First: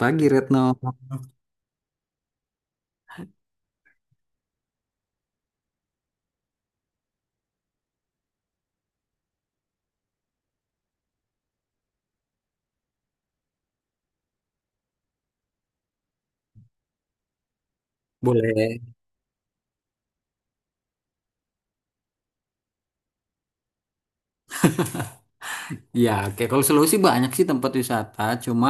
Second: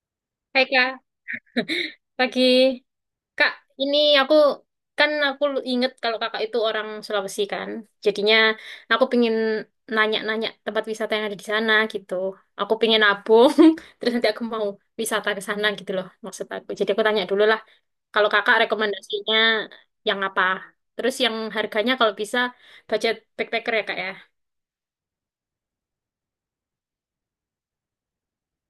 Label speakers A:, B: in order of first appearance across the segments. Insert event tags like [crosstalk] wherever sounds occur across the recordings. A: Pagi Retno.
B: Hai Kak, pagi. Kak, ini aku kan aku inget kalau kakak itu orang Sulawesi kan. Jadinya aku pingin nanya-nanya tempat wisata yang ada di sana gitu. Aku pingin nabung, [laughs] terus nanti aku mau wisata ke sana gitu loh maksud aku. Jadi aku tanya dulu lah, kalau kakak
A: Boleh.
B: rekomendasinya yang apa? Terus yang harganya kalau bisa budget backpacker ya kak ya.
A: Ya, oke. Kalau Sulawesi banyak sih tempat wisata. Cuma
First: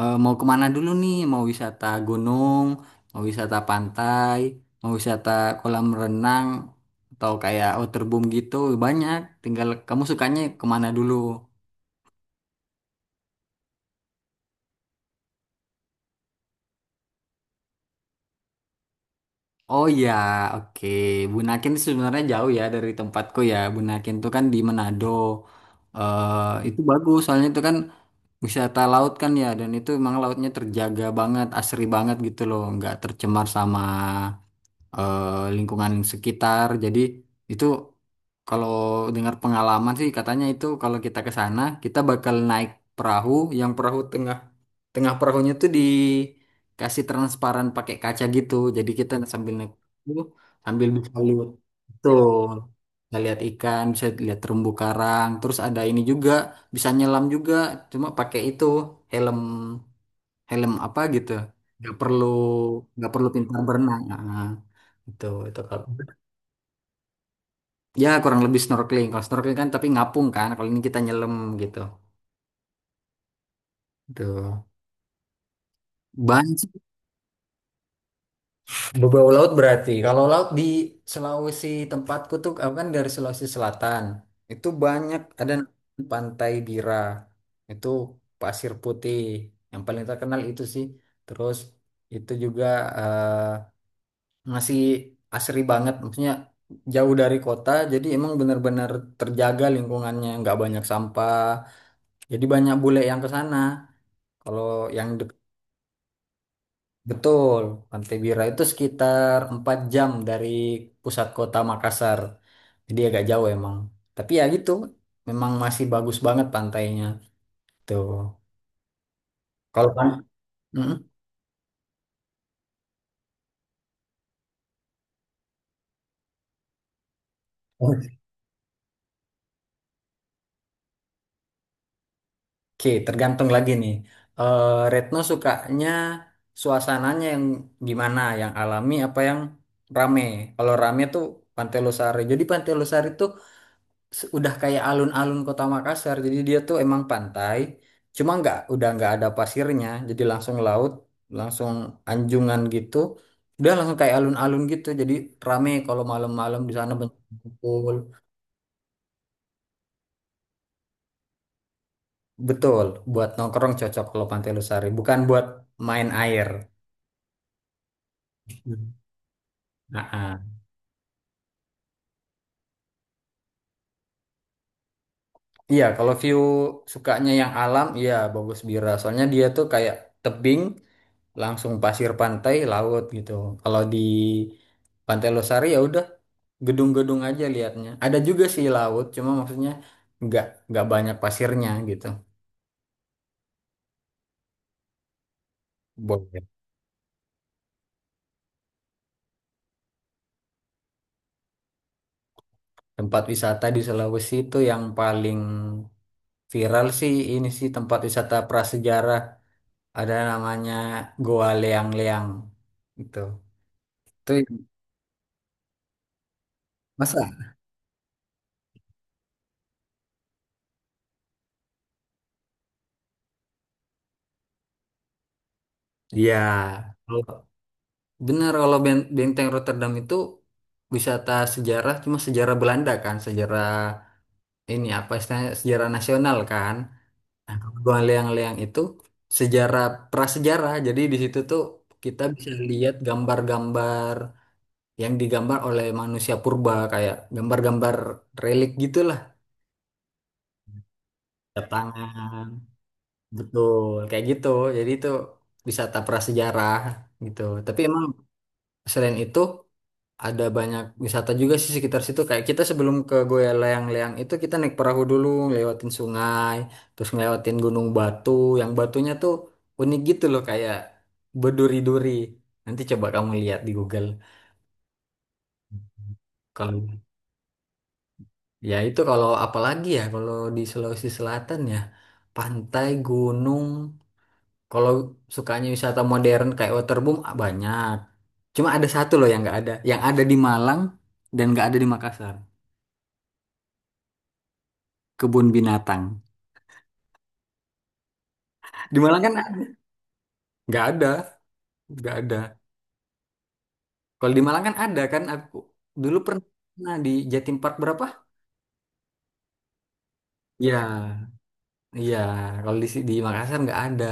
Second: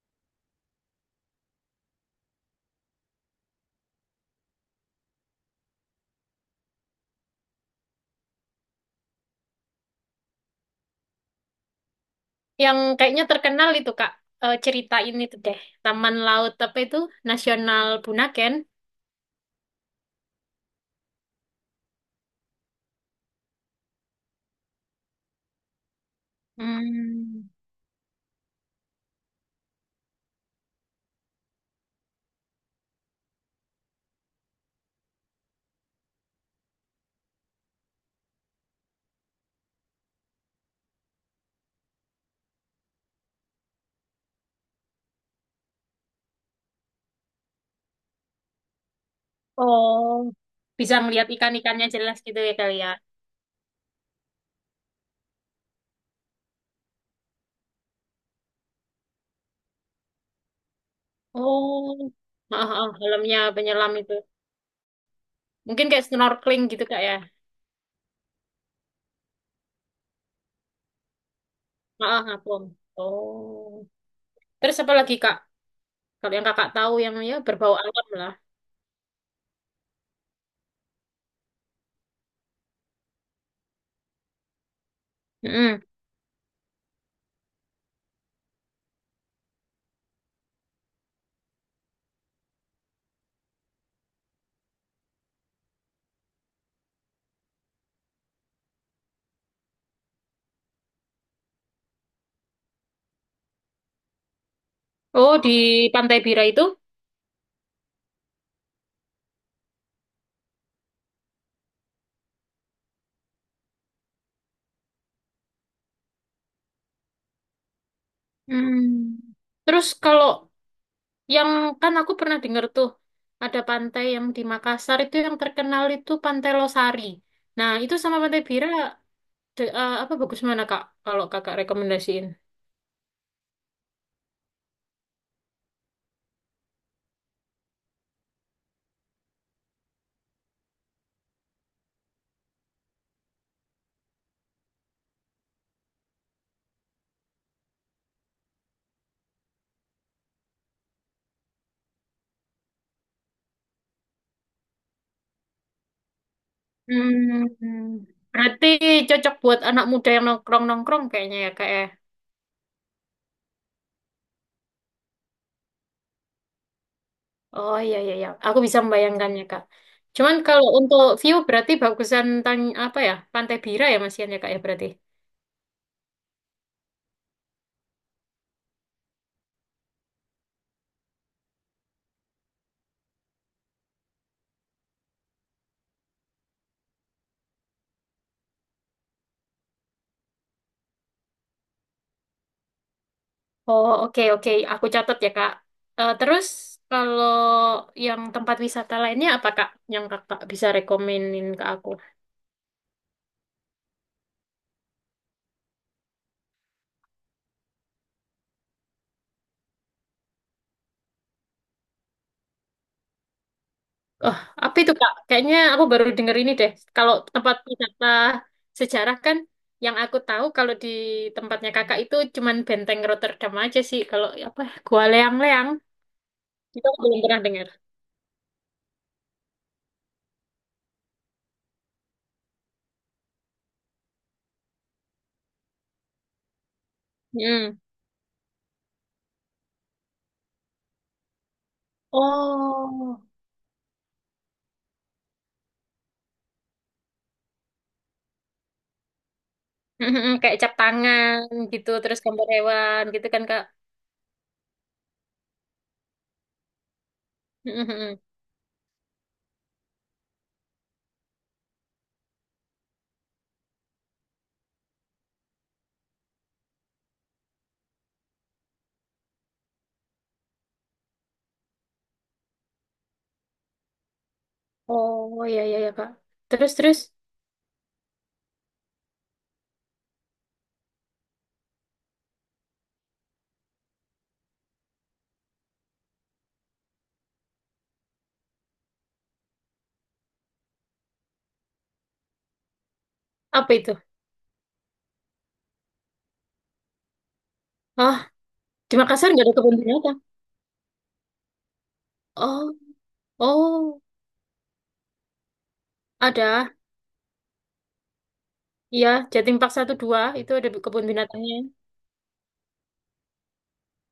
A: mau kemana dulu nih? Mau wisata gunung, mau wisata pantai, mau wisata kolam renang, atau kayak waterboom gitu. Banyak. Tinggal kamu sukanya kemana dulu?
B: Yang kayaknya terkenal itu kak, cerita ini tuh deh. Taman Laut apa itu? Nasional Bunaken.
A: Oh ya, oke. Bunaken sih sebenarnya jauh ya dari tempatku ya. Bunaken tuh kan di Manado. eh itu bagus, soalnya
B: Hmm.
A: itu kan wisata laut kan ya, dan itu emang lautnya terjaga banget, asri banget gitu loh, nggak tercemar sama eh, lingkungan sekitar. Jadi itu kalau dengar pengalaman sih, katanya itu kalau kita ke sana kita bakal naik perahu, yang perahu tengah tengah perahunya tuh dikasih transparan pakai kaca gitu. Jadi kita sambil naik perahu
B: Oh.
A: sambil
B: Bisa
A: bisa
B: ngelihat
A: lihat.
B: ikan-ikannya jelas gitu
A: Betul,
B: ya kali ya.
A: bisa lihat ikan, bisa lihat terumbu karang, terus ada ini juga, bisa nyelam juga cuma pakai itu helm helm apa gitu. Nggak
B: Oh.
A: perlu
B: Heeh, heeh,
A: nggak perlu
B: dalamnya
A: pintar
B: penyelam
A: berenang.
B: itu.
A: Nah, itu kalau
B: Mungkin kayak snorkeling gitu kak ya.
A: ya kurang lebih snorkeling. Kalau snorkeling kan tapi ngapung kan. Kalau ini kita nyelam gitu.
B: Heeh, ngapung. Oh.
A: Tuh.
B: Terus apa lagi kak? Kalau yang
A: Banyak
B: kakak
A: sih.
B: tahu yang ya berbau alam lah.
A: Beberapa laut berarti. Kalau laut di Sulawesi tempatku tuh, aku kan dari Sulawesi Selatan. Itu banyak, ada
B: Mm-mm.
A: Pantai Bira. Itu pasir putih yang paling terkenal itu sih. Terus itu juga eh, masih asri banget, maksudnya jauh dari kota jadi emang benar-benar terjaga lingkungannya, nggak banyak sampah. Jadi banyak bule yang ke sana. Kalau yang dek-
B: Oh, di Pantai Bira itu.
A: Betul, Pantai Bira itu sekitar 4 jam dari pusat kota Makassar. Jadi agak jauh emang. Tapi ya gitu, memang masih bagus banget pantainya. Tuh.
B: Hmm. Terus
A: Kalau pan
B: kalau
A: Mm-mm.
B: yang, kan aku pernah dengar tuh ada pantai yang di Makassar itu yang terkenal itu Pantai Losari. Nah itu sama
A: Oke,
B: Pantai Bira apa bagus mana kak? Kalau kakak rekomendasiin?
A: tergantung lagi nih. Eh, Retno sukanya suasananya yang gimana? Yang alami apa yang rame? Kalau rame tuh Pantai Losari. Jadi Pantai Losari itu udah kayak alun-alun kota Makassar, jadi dia tuh emang pantai cuma nggak, udah nggak ada pasirnya, jadi langsung laut, langsung anjungan gitu, udah langsung kayak alun-alun gitu, jadi rame kalau malam-malam di sana banyak yang kumpul.
B: Hmm, berarti cocok buat anak muda yang nongkrong-nongkrong kayaknya ya kak ya.
A: Betul, buat nongkrong cocok kalau Pantai Losari, bukan buat main air.
B: Oh iya iya iya, aku bisa
A: Hmm.
B: membayangkannya kak.
A: Nah,
B: Cuman
A: ah.
B: kalau untuk view berarti bagusan apa ya Pantai Bira ya Mas Ian ya kak ya berarti.
A: Iya, kalau view sukanya yang alam, iya bagus Bira, soalnya dia tuh kayak tebing langsung pasir pantai laut gitu. Kalau di Pantai Losari ya udah gedung-gedung aja liatnya, ada juga sih laut cuma maksudnya nggak banyak pasirnya gitu.
B: Oh oke oke, aku catat ya kak. Eh,
A: Boleh.
B: terus kalau yang tempat wisata lainnya apa kak yang kakak bisa rekomenin ke aku?
A: Tempat wisata di Sulawesi itu yang paling viral sih ini sih, tempat wisata prasejarah, ada namanya Goa Leang-Leang gitu.
B: Oh,
A: Itu.
B: apa itu Kak? Kayaknya aku baru dengar ini deh. Kalau
A: Masa.
B: tempat wisata sejarah kan yang aku tahu kalau di tempatnya Kakak itu cuman Benteng Rotterdam aja sih. Kalau apa Gua Leang-Leang
A: Iya.
B: itu aku belum pernah dengar.
A: Benar, kalau Benteng Rotterdam itu wisata sejarah, cuma sejarah Belanda kan, sejarah ini apa istilahnya, sejarah nasional kan.
B: Hmm.
A: Gua Leang-Leang itu sejarah prasejarah. Jadi di situ tuh kita bisa lihat
B: Oh.
A: gambar-gambar yang digambar oleh manusia purba, kayak gambar-gambar relik gitulah.
B: Mm-mm. Kayak cap tangan
A: Tanda
B: gitu, terus
A: tangan.
B: gambar hewan gitu kan Kak.
A: Betul, kayak gitu. Jadi itu wisata prasejarah gitu. Tapi emang
B: Mm-mm.
A: selain itu ada banyak wisata juga sih sekitar situ. Kayak kita sebelum ke Goa Leang-Leang itu kita naik perahu dulu, ngelewatin sungai, terus ngelewatin Gunung Batu. Yang batunya tuh unik gitu loh, kayak berduri-duri. Nanti coba kamu lihat di Google.
B: Oh iya iya ya Kak. Terus
A: Kalau
B: terus
A: ya itu, kalau apalagi ya, kalau di Sulawesi Selatan ya pantai, gunung. Kalau sukanya wisata modern kayak waterboom, ah, banyak. Cuma ada satu loh yang nggak ada, yang ada di Malang dan nggak ada di Makassar.
B: apa itu?
A: Kebun binatang.
B: Oh, di
A: Di Malang
B: Makassar
A: kan
B: nggak ada kebun binatang.
A: nggak ada, nggak ada.
B: Oh, oh
A: Kalau di Malang kan ada, kan aku dulu
B: ada.
A: pernah di Jatim Park berapa?
B: Iya Jatim Park satu dua itu ada kebun
A: Ya,
B: binatangnya.
A: iya. Kalau di di Makassar nggak ada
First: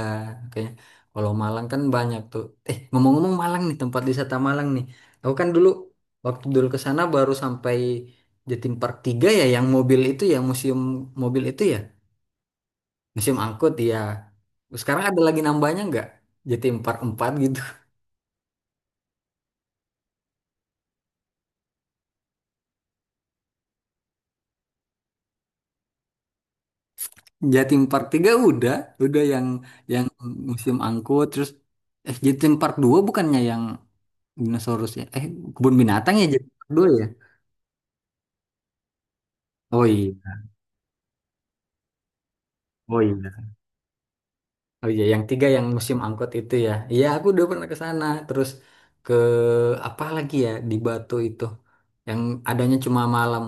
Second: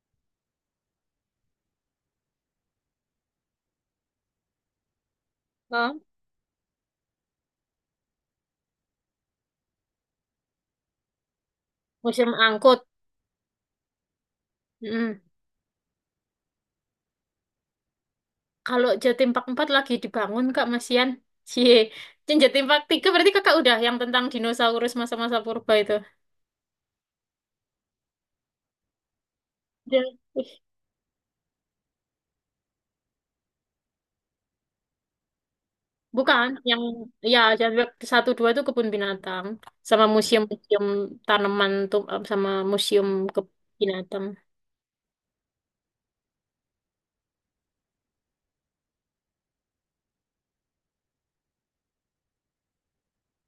A: kayaknya. Kalau Malang kan banyak tuh. Ngomong-ngomong Malang nih, tempat wisata Malang nih. Aku kan dulu,
B: Oh,
A: waktu dulu ke sana baru sampai Jatim Park tiga ya, yang mobil itu ya, museum mobil itu ya.
B: musim angkut.
A: Museum angkut ya. Sekarang ada
B: Mm.
A: lagi nambahnya nggak? Jatim Park 4 gitu.
B: Kalau Jatim Park 4 lagi dibangun, Kak, Masian. Cie. Yang Jatim Park 3 berarti Kakak udah yang tentang dinosaurus masa-masa purba itu.
A: Jatim Park tiga udah yang
B: Udah.
A: yang
B: Ih,
A: musim angkut, terus Jatim Park dua bukannya yang dinosaurus ya? Kebun binatang ya
B: bukan,
A: Jatim Park
B: yang
A: 2 ya?
B: ya Jatim Park 1 2 itu kebun binatang
A: Oh
B: sama
A: iya.
B: museum-museum tanaman tuh sama
A: Oh
B: museum
A: iya.
B: kebun binatang.
A: Oh iya, yang tiga yang musim angkut itu ya. Iya, aku udah pernah ke sana. Terus ke apa lagi ya di Batu itu yang adanya cuma malam.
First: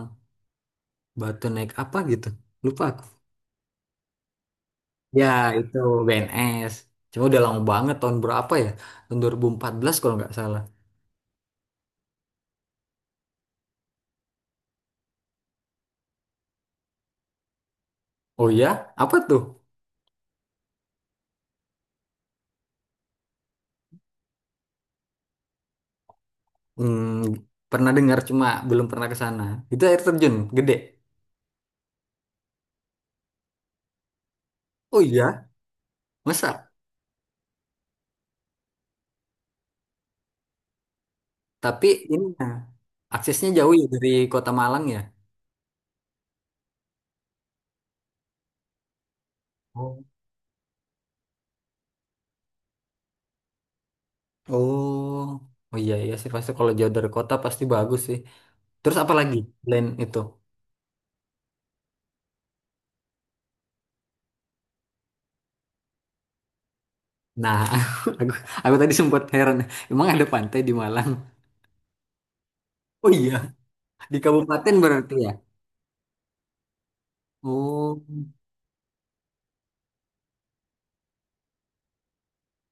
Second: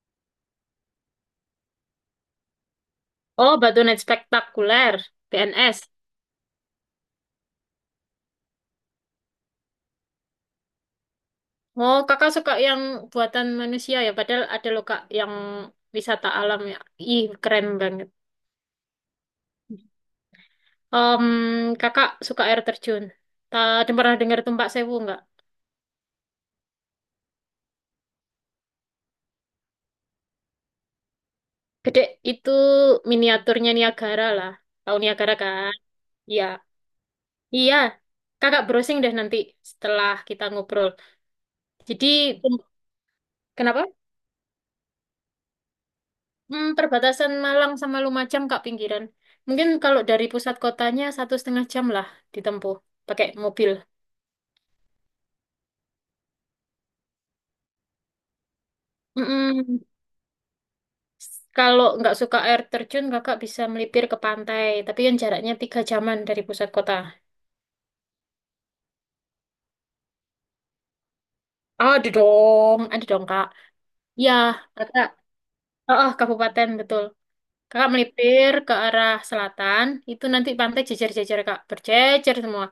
A: Batu naik apa gitu. Lupa aku.
B: Oh, Batu Night Spektakuler,
A: Ya, itu
B: BNS.
A: BNS. Cuma udah lama banget, tahun berapa ya? Tahun 2014 kalau nggak salah.
B: Oh, Kakak suka yang buatan manusia ya, padahal ada loh Kak yang wisata alam ya. Ih, keren banget.
A: Oh iya, apa tuh?
B: Em, Kakak suka air terjun. Tadi pernah dengar Tumpak Sewu nggak?
A: Hmm, pernah dengar cuma belum pernah ke sana. Itu air terjun gede.
B: Gede itu miniaturnya Niagara lah. Tahu
A: Oh
B: Niagara
A: iya,
B: kan? Iya.
A: masa?
B: Iya. Kakak browsing deh nanti setelah kita ngobrol.
A: Tapi
B: Jadi,
A: ini nah,
B: Tum-
A: aksesnya jauh
B: kenapa?
A: ya dari Kota Malang ya?
B: Hmm, perbatasan Malang sama Lumajang, Kak, pinggiran. Mungkin kalau
A: Oh.
B: dari pusat kotanya satu setengah jam lah ditempuh pakai mobil.
A: Oh, oh iya iya sih, pasti kalau jauh dari kota pasti bagus sih. Terus apa lagi
B: Mm-mm.
A: selain itu?
B: Kalau nggak suka air terjun, kakak bisa melipir ke pantai. Tapi yang jaraknya tiga jaman dari pusat kota.
A: Nah, [laughs] aku, aku tadi sempat heran. Emang ada pantai di Malang?
B: Oh, ada dong, ada
A: Oh
B: dong
A: iya,
B: kak.
A: di
B: Ya,
A: kabupaten
B: kakak.
A: berarti ya?
B: Oh, oh, kabupaten betul. Kakak
A: Oh,
B: melipir ke arah selatan, itu nanti pantai jejer-jejer kak, berjejer semua.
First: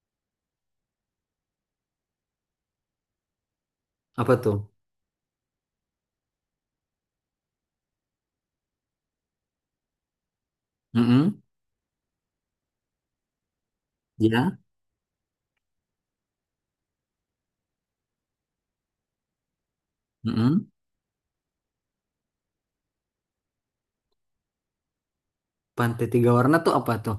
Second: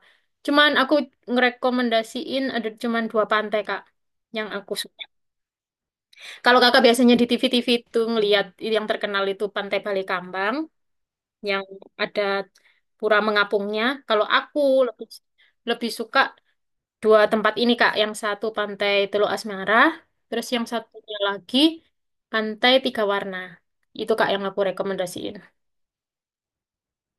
B: Cuman aku ngerekomendasiin ada cuman dua pantai kak
A: apa
B: yang
A: tuh?
B: aku suka. Kalau kakak biasanya di TV-TV itu ngelihat yang terkenal itu Pantai Balekambang
A: Mm-mm,
B: yang ada pura mengapungnya. Kalau
A: ya,
B: aku lebih lebih suka dua tempat ini Kak, yang satu Pantai Teluk Asmara, terus yang
A: mm-mm.
B: satunya lagi Pantai Tiga Warna. Itu Kak yang aku rekomendasiin.
A: Pantai Tiga Warna tuh apa tuh?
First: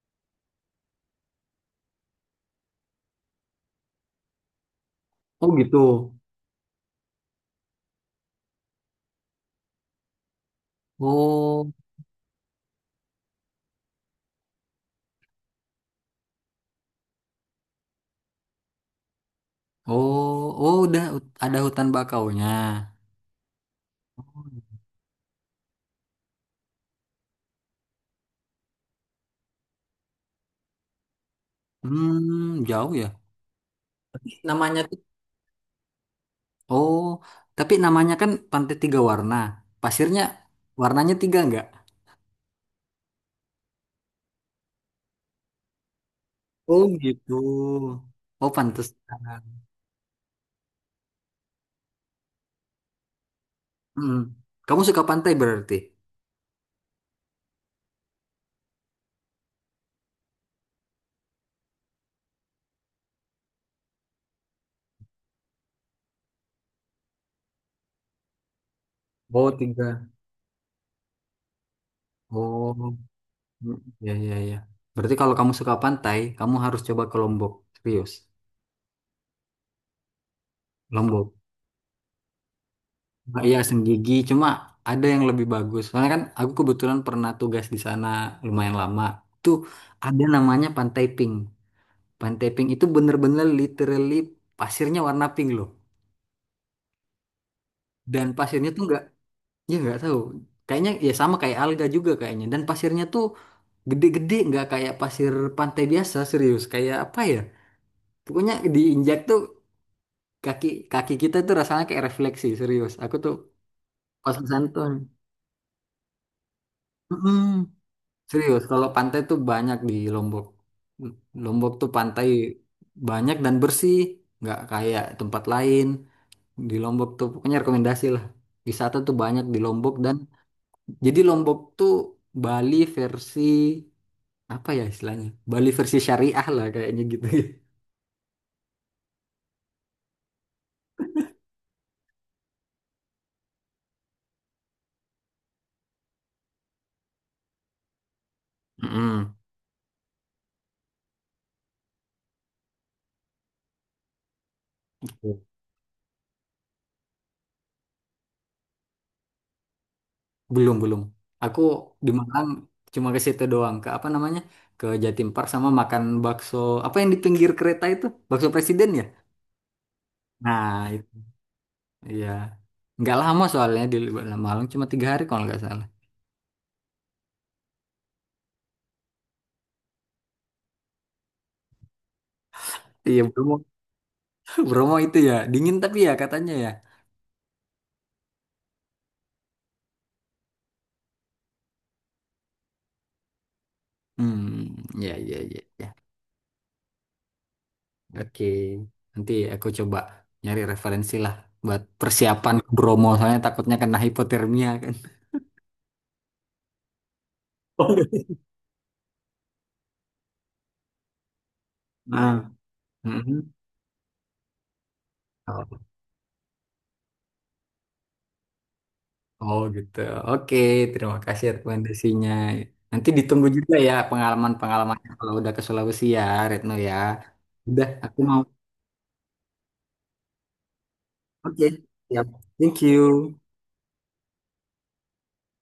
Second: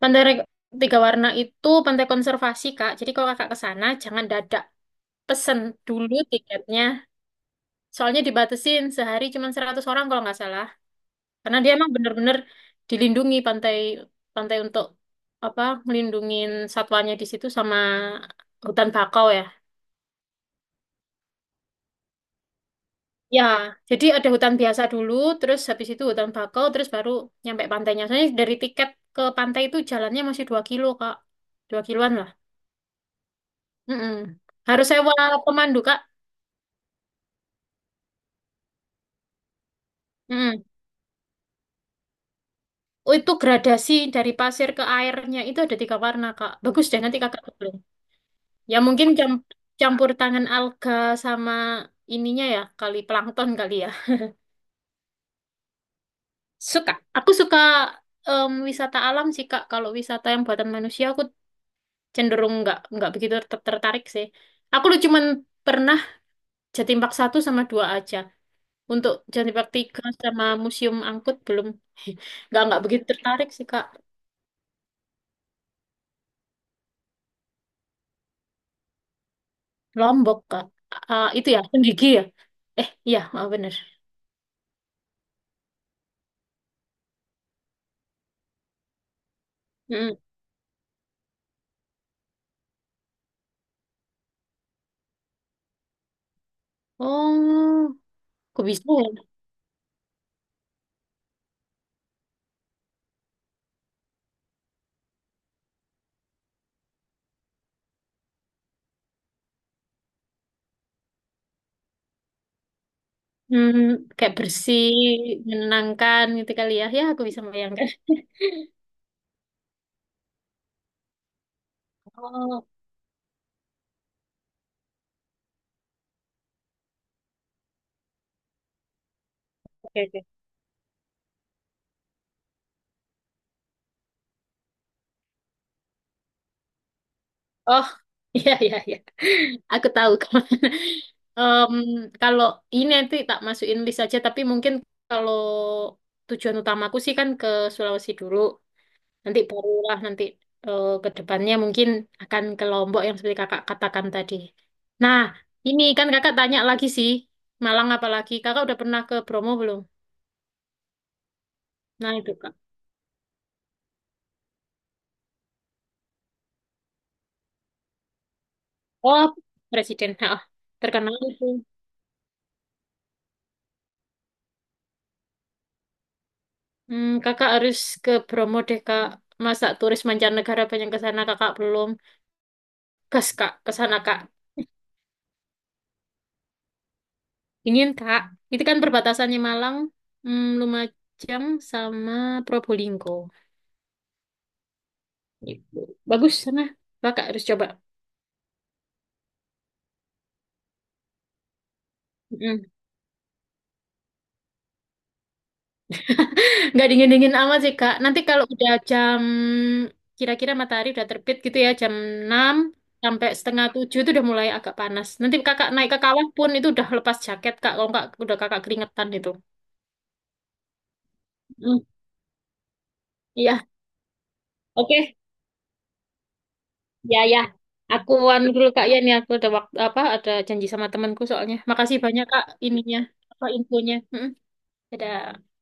B: Pantai Tiga Warna itu pantai konservasi Kak. Jadi kalau Kakak ke sana jangan dadak
A: Oh
B: pesen
A: gitu.
B: dulu tiketnya. Soalnya dibatasin sehari cuma 100 orang kalau nggak salah. Karena dia
A: Oh,
B: emang bener-bener dilindungi pantai pantai untuk apa ngelindungin satwanya di situ sama hutan bakau ya.
A: oh, oh udah ada hutan bakaunya.
B: Ya, jadi ada hutan biasa dulu, terus habis itu hutan bakau, terus baru nyampe pantainya. Soalnya dari tiket ke pantai itu jalannya masih 2 kilo, Kak. 2 kiloan lah.
A: Hmm, jauh ya.
B: Mm-mm.
A: Namanya
B: Harus
A: tuh.
B: sewa pemandu, Kak.
A: Oh, tapi namanya kan Pantai Tiga Warna. Pasirnya
B: Mm-mm.
A: warnanya tiga enggak?
B: Oh, itu gradasi dari pasir ke airnya itu ada tiga warna, Kak.
A: Oh
B: Bagus deh, nanti
A: gitu.
B: kakak googling.
A: Oh
B: Ya mungkin
A: pantesan.
B: campur tangan alga sama ininya ya, kali plankton kali ya.
A: Hmm. Kamu suka pantai berarti?
B: Suka. Aku suka wisata alam sih, Kak. Kalau wisata yang buatan manusia, aku cenderung nggak begitu tertarik sih. Aku cuman pernah jatim park satu sama dua aja. Untuk
A: Oh,
B: jatim park tiga
A: tiga.
B: sama Museum Angkut belum [laughs] nggak
A: Oh,
B: nggak begitu tertarik sih
A: mm,
B: Kak.
A: ya ya ya. Berarti kalau kamu suka pantai, kamu harus coba ke Lombok. Serius.
B: Lombok Kak. Ah,
A: Lombok.
B: itu ya Senggigi ya. Eh iya
A: Nah,
B: oh,
A: iya
B: bener.
A: Senggigi, cuma ada yang lebih bagus. Soalnya kan aku kebetulan pernah tugas di sana lumayan lama. Tuh,
B: Mm.
A: ada namanya Pantai Pink. Pantai Pink itu bener-bener literally pasirnya warna pink loh.
B: Oh,
A: Dan
B: aku
A: pasirnya tuh
B: bisa
A: nggak,
B: ya.
A: ya nggak tahu. Kayaknya ya sama kayak alga juga kayaknya. Dan pasirnya tuh gede-gede, nggak kayak pasir pantai biasa, serius. Kayak apa ya? Pokoknya diinjak tuh kaki kaki kita tuh rasanya kayak refleksi, serius. Aku tuh
B: Hmm, kayak
A: pas ke sana
B: bersih,
A: tuh,
B: menenangkan gitu kali ya. Ya aku
A: mm-mm.
B: bisa membayangkan.
A: Serius, kalau pantai tuh banyak di Lombok. Lombok tuh pantai
B: Oh,
A: banyak dan bersih, nggak kayak tempat lain. Di Lombok tuh pokoknya rekomendasi lah. Wisata tuh banyak di Lombok,
B: oke
A: dan
B: oke.
A: jadi Lombok tuh Bali versi apa ya istilahnya? Bali versi syariah lah kayaknya gitu. [laughs]
B: Oh, [laughs] iya, iya, iya. Aku tahu. [laughs] kemana. Em, Kalau ini nanti tak masukin list aja, tapi mungkin kalau tujuan utamaku sih kan ke Sulawesi dulu.
A: Mm-mm.
B: Nanti barulah nanti ke depannya mungkin akan ke Lombok yang seperti kakak katakan tadi. Nah, ini kan kakak tanya lagi sih, Malang apalagi. Kakak udah pernah ke Bromo belum?
A: Belum, belum. Aku di
B: Nah, itu
A: Malang
B: kak.
A: cuma ke situ doang, ke apa namanya? Ke Jatim Park sama makan bakso apa yang di pinggir kereta itu? Bakso Presiden ya?
B: Oh, Presiden. Nah,
A: Nah,
B: terkenal itu.
A: iya. Nggak lama, soalnya di Lembah Malang cuma 3 hari kalau nggak salah.
B: Hmm, kakak harus ke Bromo deh, Kak. Masa turis mancanegara banyak ke sana, kakak belum.
A: Iya
B: Gas, Kak,
A: Bromo.
B: ke sana, Kak.
A: [laughs] Bromo itu ya dingin tapi ya katanya ya.
B: Ingin, Kak. Itu kan perbatasannya Malang, Lumajang, sama Probolinggo.
A: Hmm, ya ya ya
B: Gitu.
A: ya.
B: Bagus sana. Kakak harus coba.
A: Oke. Nanti aku coba nyari referensi lah buat persiapan
B: Mm.
A: ke Bromo, soalnya takutnya kena hipotermia kan.
B: Nggak dingin-dingin amat sih, Kak. Nanti
A: [laughs]
B: kalau udah jam, kira-kira matahari udah terbit gitu ya, jam
A: Nah,
B: enam sampai
A: mhm.
B: setengah 7 itu udah mulai agak panas. Nanti
A: Oh,
B: kakak naik ke kawah pun itu udah lepas jaket, Kak. Kalau nggak, udah kakak keringetan itu.
A: oh, gitu. Oke, terima kasih
B: Mm.
A: rekomendasinya. Nanti ditunggu
B: Iya,
A: juga ya pengalaman-pengalamannya
B: oke.
A: kalau udah ke Sulawesi ya, Retno ya.
B: Ya, ya.
A: Udah,
B: Aku
A: aku mau.
B: anu dulu Kak ya nih aku ada waktu apa ada janji sama temanku soalnya.
A: Oke,
B: Makasih banyak
A: siap.
B: Kak
A: Thank
B: ininya
A: you.
B: apa infonya. Mm-mm. Dadah.